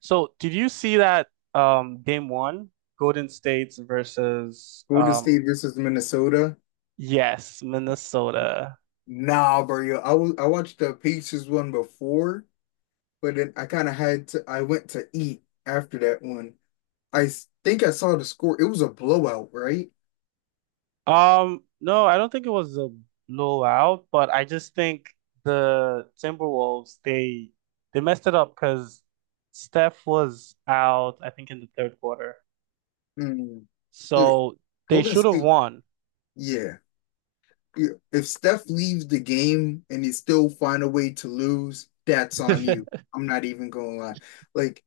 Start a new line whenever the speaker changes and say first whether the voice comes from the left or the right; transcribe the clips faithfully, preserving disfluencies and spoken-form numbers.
right: So, did you see that um game one, Golden State's versus
left: Golden
right: um
left: State versus Minnesota.
right: yes, Minnesota.
left: Nah, bro. I was I watched the Pacers one before, but then I kind of had to. I went to eat after that one. I s- think I saw the score. It was a blowout, right?
right: Um no, I don't think it was a blowout, but I just think the Timberwolves, they they messed it up because Steph was out, I think, in the third quarter.
left: Mm. Yeah.
right: So, they
left: Golden
right: should have
left: State.
right: won.
left: Yeah. Yeah. If Steph leaves the game and they still find a way to lose, that's on you. I'm not even gonna lie. Like,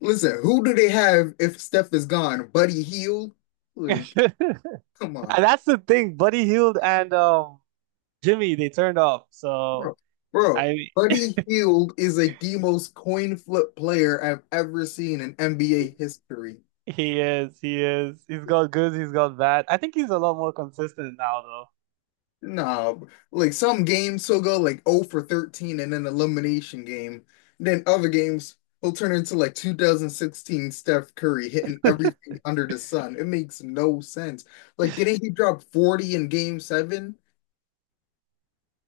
left: listen, who do they have if Steph is gone? Buddy Hield? Like, come on.
right: And that's the thing, Buddy Hield and um Jimmy, they turned off. So,
left: Bro, bro,
right: I.
left: Buddy Hield is like the most coin flip player I've ever seen in N B A history.
right: He is, he is. He's got good, he's got bad. I think he's a lot more consistent now
left: Nah, bro. like some games he'll go like oh for thirteen in an elimination game. Then other games he'll turn into like two thousand sixteen Steph Curry hitting
right: though.
left: everything under the sun. It makes no sense. Like, didn't he drop forty in game seven?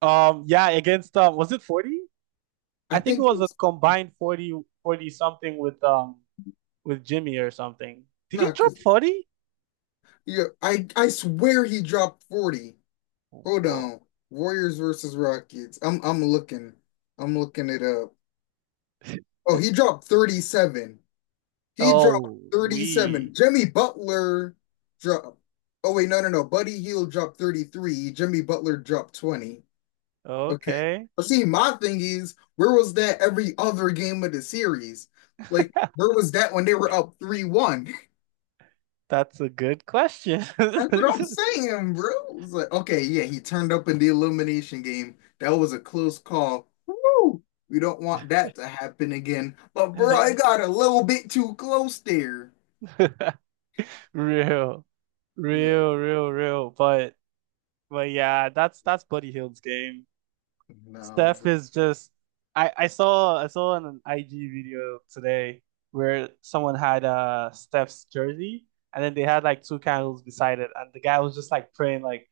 right: Um, yeah, against um, was it forty?
left: I
right: I think it
left: think it
right: was a
left: was
right: combined forty, forty something with um with Jimmy or something. Did he
left: not
right: drop
left: because
right: forty?
left: yeah, I I swear he dropped forty. Hold
right: Whoa.
left: on. Warriors versus Rockets. I'm I'm looking. I'm looking it up. Oh, he dropped thirty-seven. He dropped
right: Oh, we.
left: thirty-seven. Jimmy Butler dropped. Oh wait, no, no, no. Buddy Hield dropped thirty-three. Jimmy Butler dropped twenty. Okay.
right: Okay.
left: But see, my thing is, where was that every other game of the series? Like, where was that when they were up three one?
right: That's a good question.
left: That's what I'm saying, bro. It's like, okay, yeah, he turned up in the elimination game. That was a close call. Woo! We don't want that to happen again. But bro, I got a little bit too close there.
right: Real.
left: Like,
right: Real, real, real. But but yeah, that's that's Buddy Hield's game.
left: no,
right: Steph
left: bro.
right: is just. I I saw I saw an I G video today where someone had uh Steph's jersey and then they had like two candles beside it and the guy was just like praying like,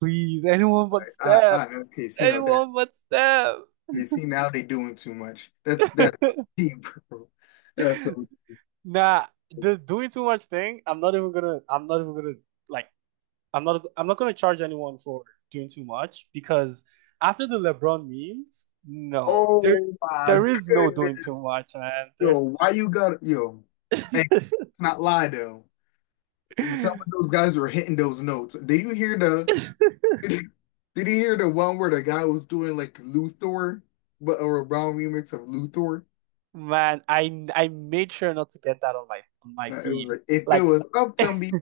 right: please, anyone but
left: I,
right: Steph,
left: I, okay, see, you know that's
right: anyone but Steph.
left: you see now they doing too much. That's that's deep, bro. That's a,
right: Nah, the doing too much thing, I'm not even gonna I'm not even gonna, like, I'm not I'm not gonna charge anyone for doing too much because after the LeBron memes, no, there
left: oh my
right: there is no doing too
left: goodness,
right: much, man. There's.
left: yo, why you got yo? Hey, let's not lie though. Some of those guys were hitting those notes. Did you hear the? Did you hear the one where the guy was doing like Luthor, but or a brown remix of Luthor?
right: Man, I I made sure not to get that on my on my
left: No, It was
right: feed.
left: like if it
right: Like,
left: was up to me,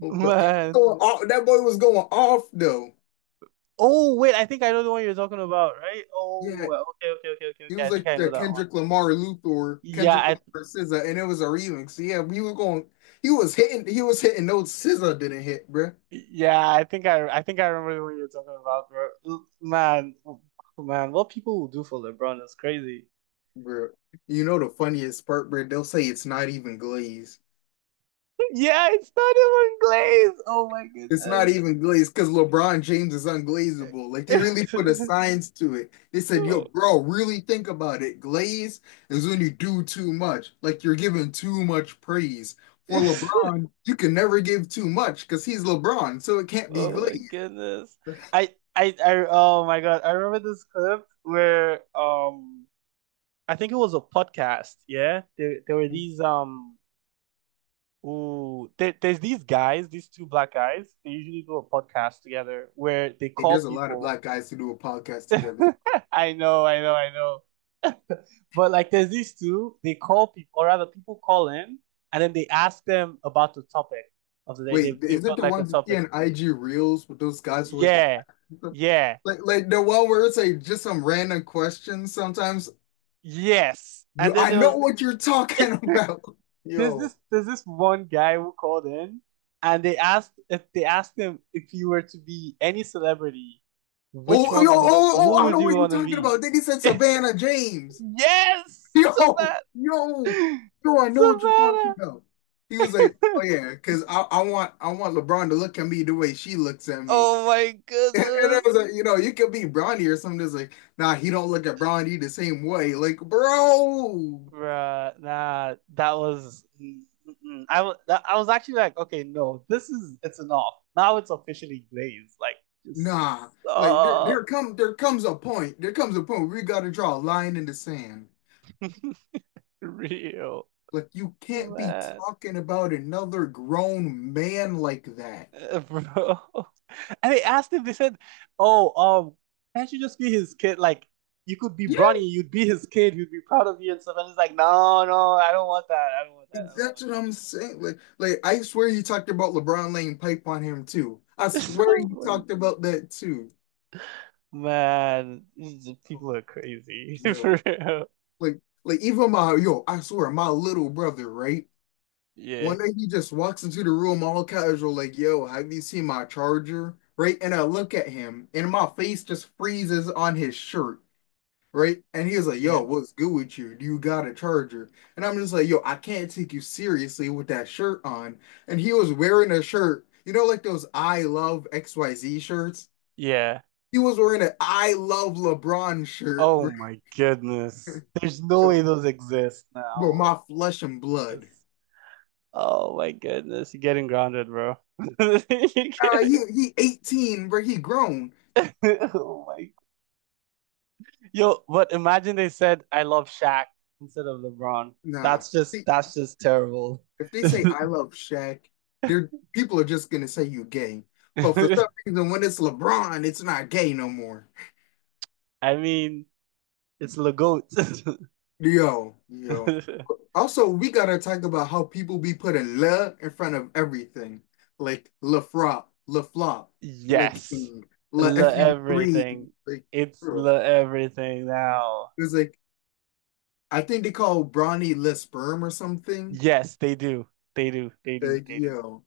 left: but he was
right: man.
left: going off, that boy was going off though.
right: Oh wait, I think I know the one you're talking about, right?
left: Yeah,
right: Oh, okay, okay, okay, okay,
left: he
right: okay. I
left: was
right: think
left: like
right: I know
left: the
right: that one.
left: Kendrick Lamar Luthor,
right: Yeah,
left: Kendrick
right: I
left: Lamar SZA, and it was a remix. So yeah, he was going, he was hitting, he was hitting notes SZA didn't hit, bruh.
right: yeah, I think I I think I remember the one you're talking about, bro. L- Man, oh, man, what people will do for LeBron is crazy.
left: Bruh, you know the funniest part, bruh? They'll say it's not even glazed.
right: Yeah, it's not even Glaze. Oh my
left: It's not
right: goodness.
left: even glazed because LeBron James is unglazable. Like they really put a science to it. They said, "Yo, bro, really think about it. Glaze is when you do too much. Like you're giving too much praise." For
right: Oh.
left: LeBron, you can never give too much because he's LeBron, so it can't be
right: Oh my
left: glazed.
right: goodness. I I I oh my God. I remember this clip where um I think it was a podcast, yeah. There there were these um ooh there, there's these guys, these two black guys, they usually do a podcast together where they
left: Hey,
right: call
left: there's a lot of
right: people.
left: black guys who do a podcast together.
right: I know, I know, I know. But like there's these two, they call people, or rather people call in, and then they ask them about the topic of the day.
left: Wait,
right: They've they've
left: is it
right: got
left: the
right: like a
left: ones you see
right: topic.
left: on I G Reels with those guys with
right: Yeah.
left: the
right: Yeah.
left: like like the one where it's like just some random questions sometimes?
right: Yes. And
left: You,
right: then
left: I
right: there was
left: know what you're talking about,
right: there's
left: yo.
right: this there's this one guy who called in, and they asked if they asked him, if you were to be any celebrity, which
left: Oh, yo,
right: one would
left: oh,
right: who
left: oh, I
right: would
left: know
right: you
left: what you're
right: want to
left: talking
right: be?
left: about. Then he said Savannah James.
right: Yes,
left: Yo,
right: Savannah.
left: yo, yo, I know what you're talking
right: Savannah.
left: about. He was like, oh yeah, because I, I want I want LeBron to look at me the way she looks at me.
right: Oh my
left: And, I
right: goodness.
left: was like, you know, you could be Bronny or something that's like, nah, he don't look at Bronny the same way. Like, bro,
right: Bruh, nah, that was mm-mm. I was I was actually like, okay, no, this is it's enough. Now it's officially Blaze. Like, just
left: nah. Like there
right: stop.
left: there come there comes a point. There comes a point where we gotta draw a line in the sand.
right: Real,
left: Like you can't be
right: man.
left: talking about another grown man like that.
right: Uh, bro. And they asked him. They said, "Oh, um, can't you just be his kid? Like, you could be
left: Yeah.
right: Bronny. You'd be his kid. He'd be proud of you and stuff." And he's like, "No, no, I don't want that. I don't want that.
left: Like,
right: I don't
left: that's
right: want
left: what I'm saying. Like, like I swear you talked about LeBron laying pipe on him too. I
right: that."
left: swear
right: So
left: you
right: like,
left: talked about that too.
right: man, these people are crazy for
left: Yo.
right: real.
left: Like like even my yo, I swear my little brother, right?
right: Yeah,
left: One day he just walks into the room all casual, like, yo, have you seen my charger? Right? And I look at him and my face just freezes on his shirt. Right? And he was like, "Yo,
right: yeah,
left: what's good with you? Do you got a charger?" And I'm just like, "Yo, I can't take you seriously with that shirt on." And he was wearing a shirt, you know, like those I love X Y Z shirts.
right: yeah.
left: He was wearing an I love LeBron shirt,
right: Oh
left: bro.
right: my goodness, there's no way
left: Bro,
right: those exist
left: bro,
right: now.
left: my flesh and blood.
right: That's- Oh my goodness, you're getting grounded, bro. You're.
left: Uh, he he eighteen, bro. He grown.
right: Oh my. Yo, but imagine they said I love Shaq instead of LeBron.
left: Nah,
right: That's just
left: see,
right: that's just terrible.
left: if they say I love Shaq, they're people are just gonna say you gay. But for
right: I
left: some reason, when it's LeBron, it's not gay no more.
right: mean, it's Le goat.
left: Yo, yo. Also, we gotta talk about how people be putting le in front of everything. Like le frop, le flop, le
right: Yes.
left: king, le
right: Le
left: F U three.
right: everything.
left: Like,
right: It's
left: bro.
right: le everything now.
left: It's like, I think they call Bronny le sperm or something.
right: Yes, they do. They do. They do.
left: Like,
right: They do.
left: yo,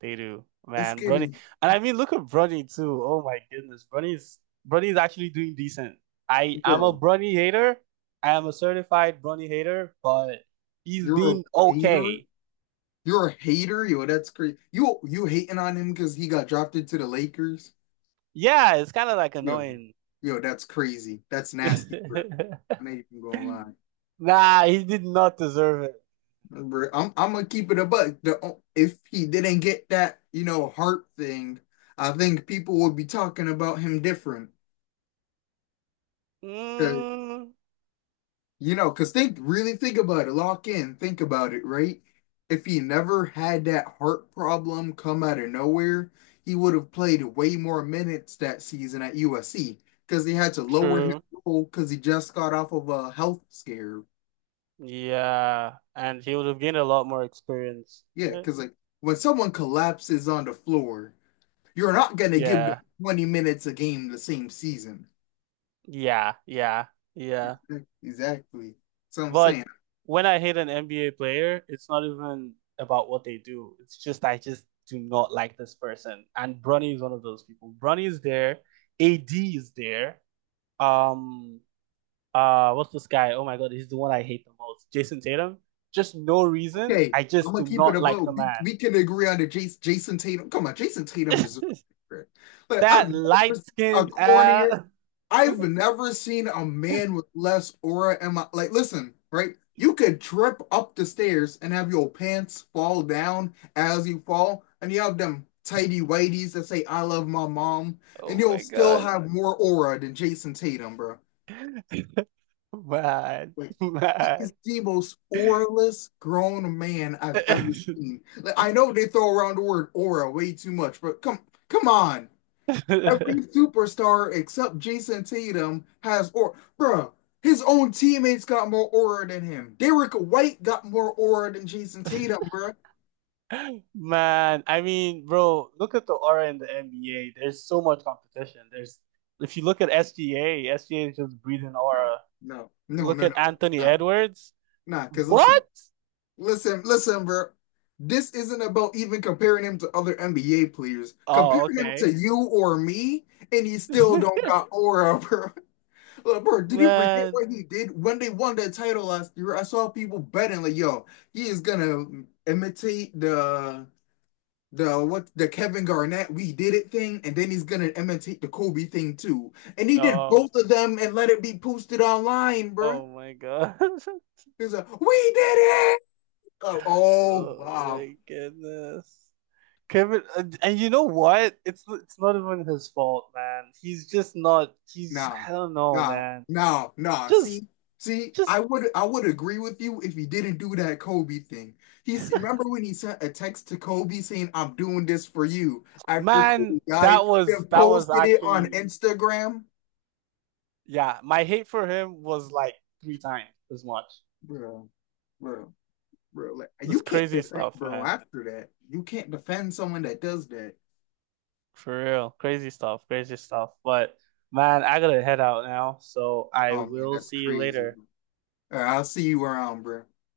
right: They do,
left: it's
right: man. Bronny,
left: getting,
right: and I mean, look at Bronny too. Oh my goodness, Bronny's Bronny's actually doing decent. I I'm a
left: bro,
right: Bronny hater. I am a certified Bronny hater, but he's
left: you're
right: been
left: a hater.
right: okay.
left: You're a hater, yo, that's crazy. You you hating on him because he got drafted to the Lakers?
right: Yeah, it's kind of like
left: Yo,
right: annoying.
left: yo, that's crazy. That's nasty, bro. I ain't even gonna lie.
right: Nah, he did not deserve it.
left: I'm I'm gonna keep it a buck. The, if he didn't get that, you know, heart thing, I think people would be talking about him different. 'Cause,
right: Mm,
left: you know, because think really think about it, lock in, think about it, right? If he never had that heart problem come out of nowhere, he would have played way more minutes that season at U S C because he had to lower his
right: true.
left: role because he just got off of a health scare.
right: Yeah, and he would have gained a lot more experience.
left: Yeah,
right: Yeah,
left: because like when someone collapses on the floor. You're not going to give them twenty minutes a game the same season.
right: yeah, yeah, yeah.
left: Exactly. So I'm
right: But
left: saying.
right: when I hate an N B A player, it's not even about what they do. It's just I just do not like this person. And Bronny is one of those people. Bronny is there, A D is there. Um, uh, what's this guy? Oh my God, he's the one I hate the most. Jason Tatum. Just no reason.
left: Okay,
right: I
left: I'm
right: just
left: gonna
right: do
left: keep it
right: not like the
left: above. We,
right: man.
left: we can agree on the Jason, Jason Tatum. Come on, Jason Tatum deserves it. But I've
right: That
left: never
right: light
left: seen a
right: skinned
left: cornier.
right: ass.
left: I've never seen a man with less aura. And my, like, listen, right? You could trip up the stairs and have your pants fall down as you fall, and you have them tidy whities that say "I love my mom," and
right: Oh
left: you'll
right: my
left: still
right: God.
left: have more aura than Jason Tatum, bro.
right: Man,
left: Like he
right: man.
left: is the most oralist grown man I've ever seen. Like I know they throw around the word aura way too much, but come come on. Every superstar except Jason Tatum has aura. Bruh, his own teammates got more aura than him. Derek White got more aura than Jason Tatum, bruh.
right: Man, I mean, bro, look at the aura in the N B A. There's so much competition. There's If you look at S G A, S G A is just breathing
left: No,
right: aura.
left: no, no,
right: Look
left: no, no,
right: at Anthony
left: nah,
right: Edwards.
left: nah. Because listen,
right: What?
left: Listen, listen, bro. This isn't about even comparing him to other N B A players. Compare
right: Oh,
left: him
right: okay.
left: to you or me, and he still don't got aura, bro. Look, bro, did you forget
right: Man.
left: what he did when they won that title last year? I saw people betting like, yo, he is gonna imitate the the what the Kevin Garnett we did it thing, and then he's gonna imitate the Kobe thing too. And he did
right: Oh.
left: both of them and let it be posted online, bro.
right: Oh my God.
left: He's like, we did it. Oh, oh,
right: Oh
left: wow,
right: my goodness. Kevin, and and you know what? It's it's not even his fault, man. He's just not. He's
left: nah,
right: I don't know,
left: nah,
right: man.
left: nah, nah.
right: Just
left: See, see,
right: just
left: I would I would agree with you if he didn't do that Kobe thing. He's remember when he sent a text to Kobe saying, I'm doing this for you after Kobe
right: man, that
left: died,
right: was
left: then
right: that was
left: posted it on
right: actually,
left: Instagram.
right: yeah, my hate for him was like three times as much.
left: Bro, bro, bro. Like,
right: It's
left: you can't
right: crazy
left: defend
right: stuff,
left: bro
right: man.
left: after that. You can't defend someone that does that.
right: For real. Crazy stuff. Crazy stuff. But, man, I gotta head out now. So I
left: Oh man,
right: will
left: that's
right: see you
left: crazy.
right: later.
left: All right, I'll see you around, bro.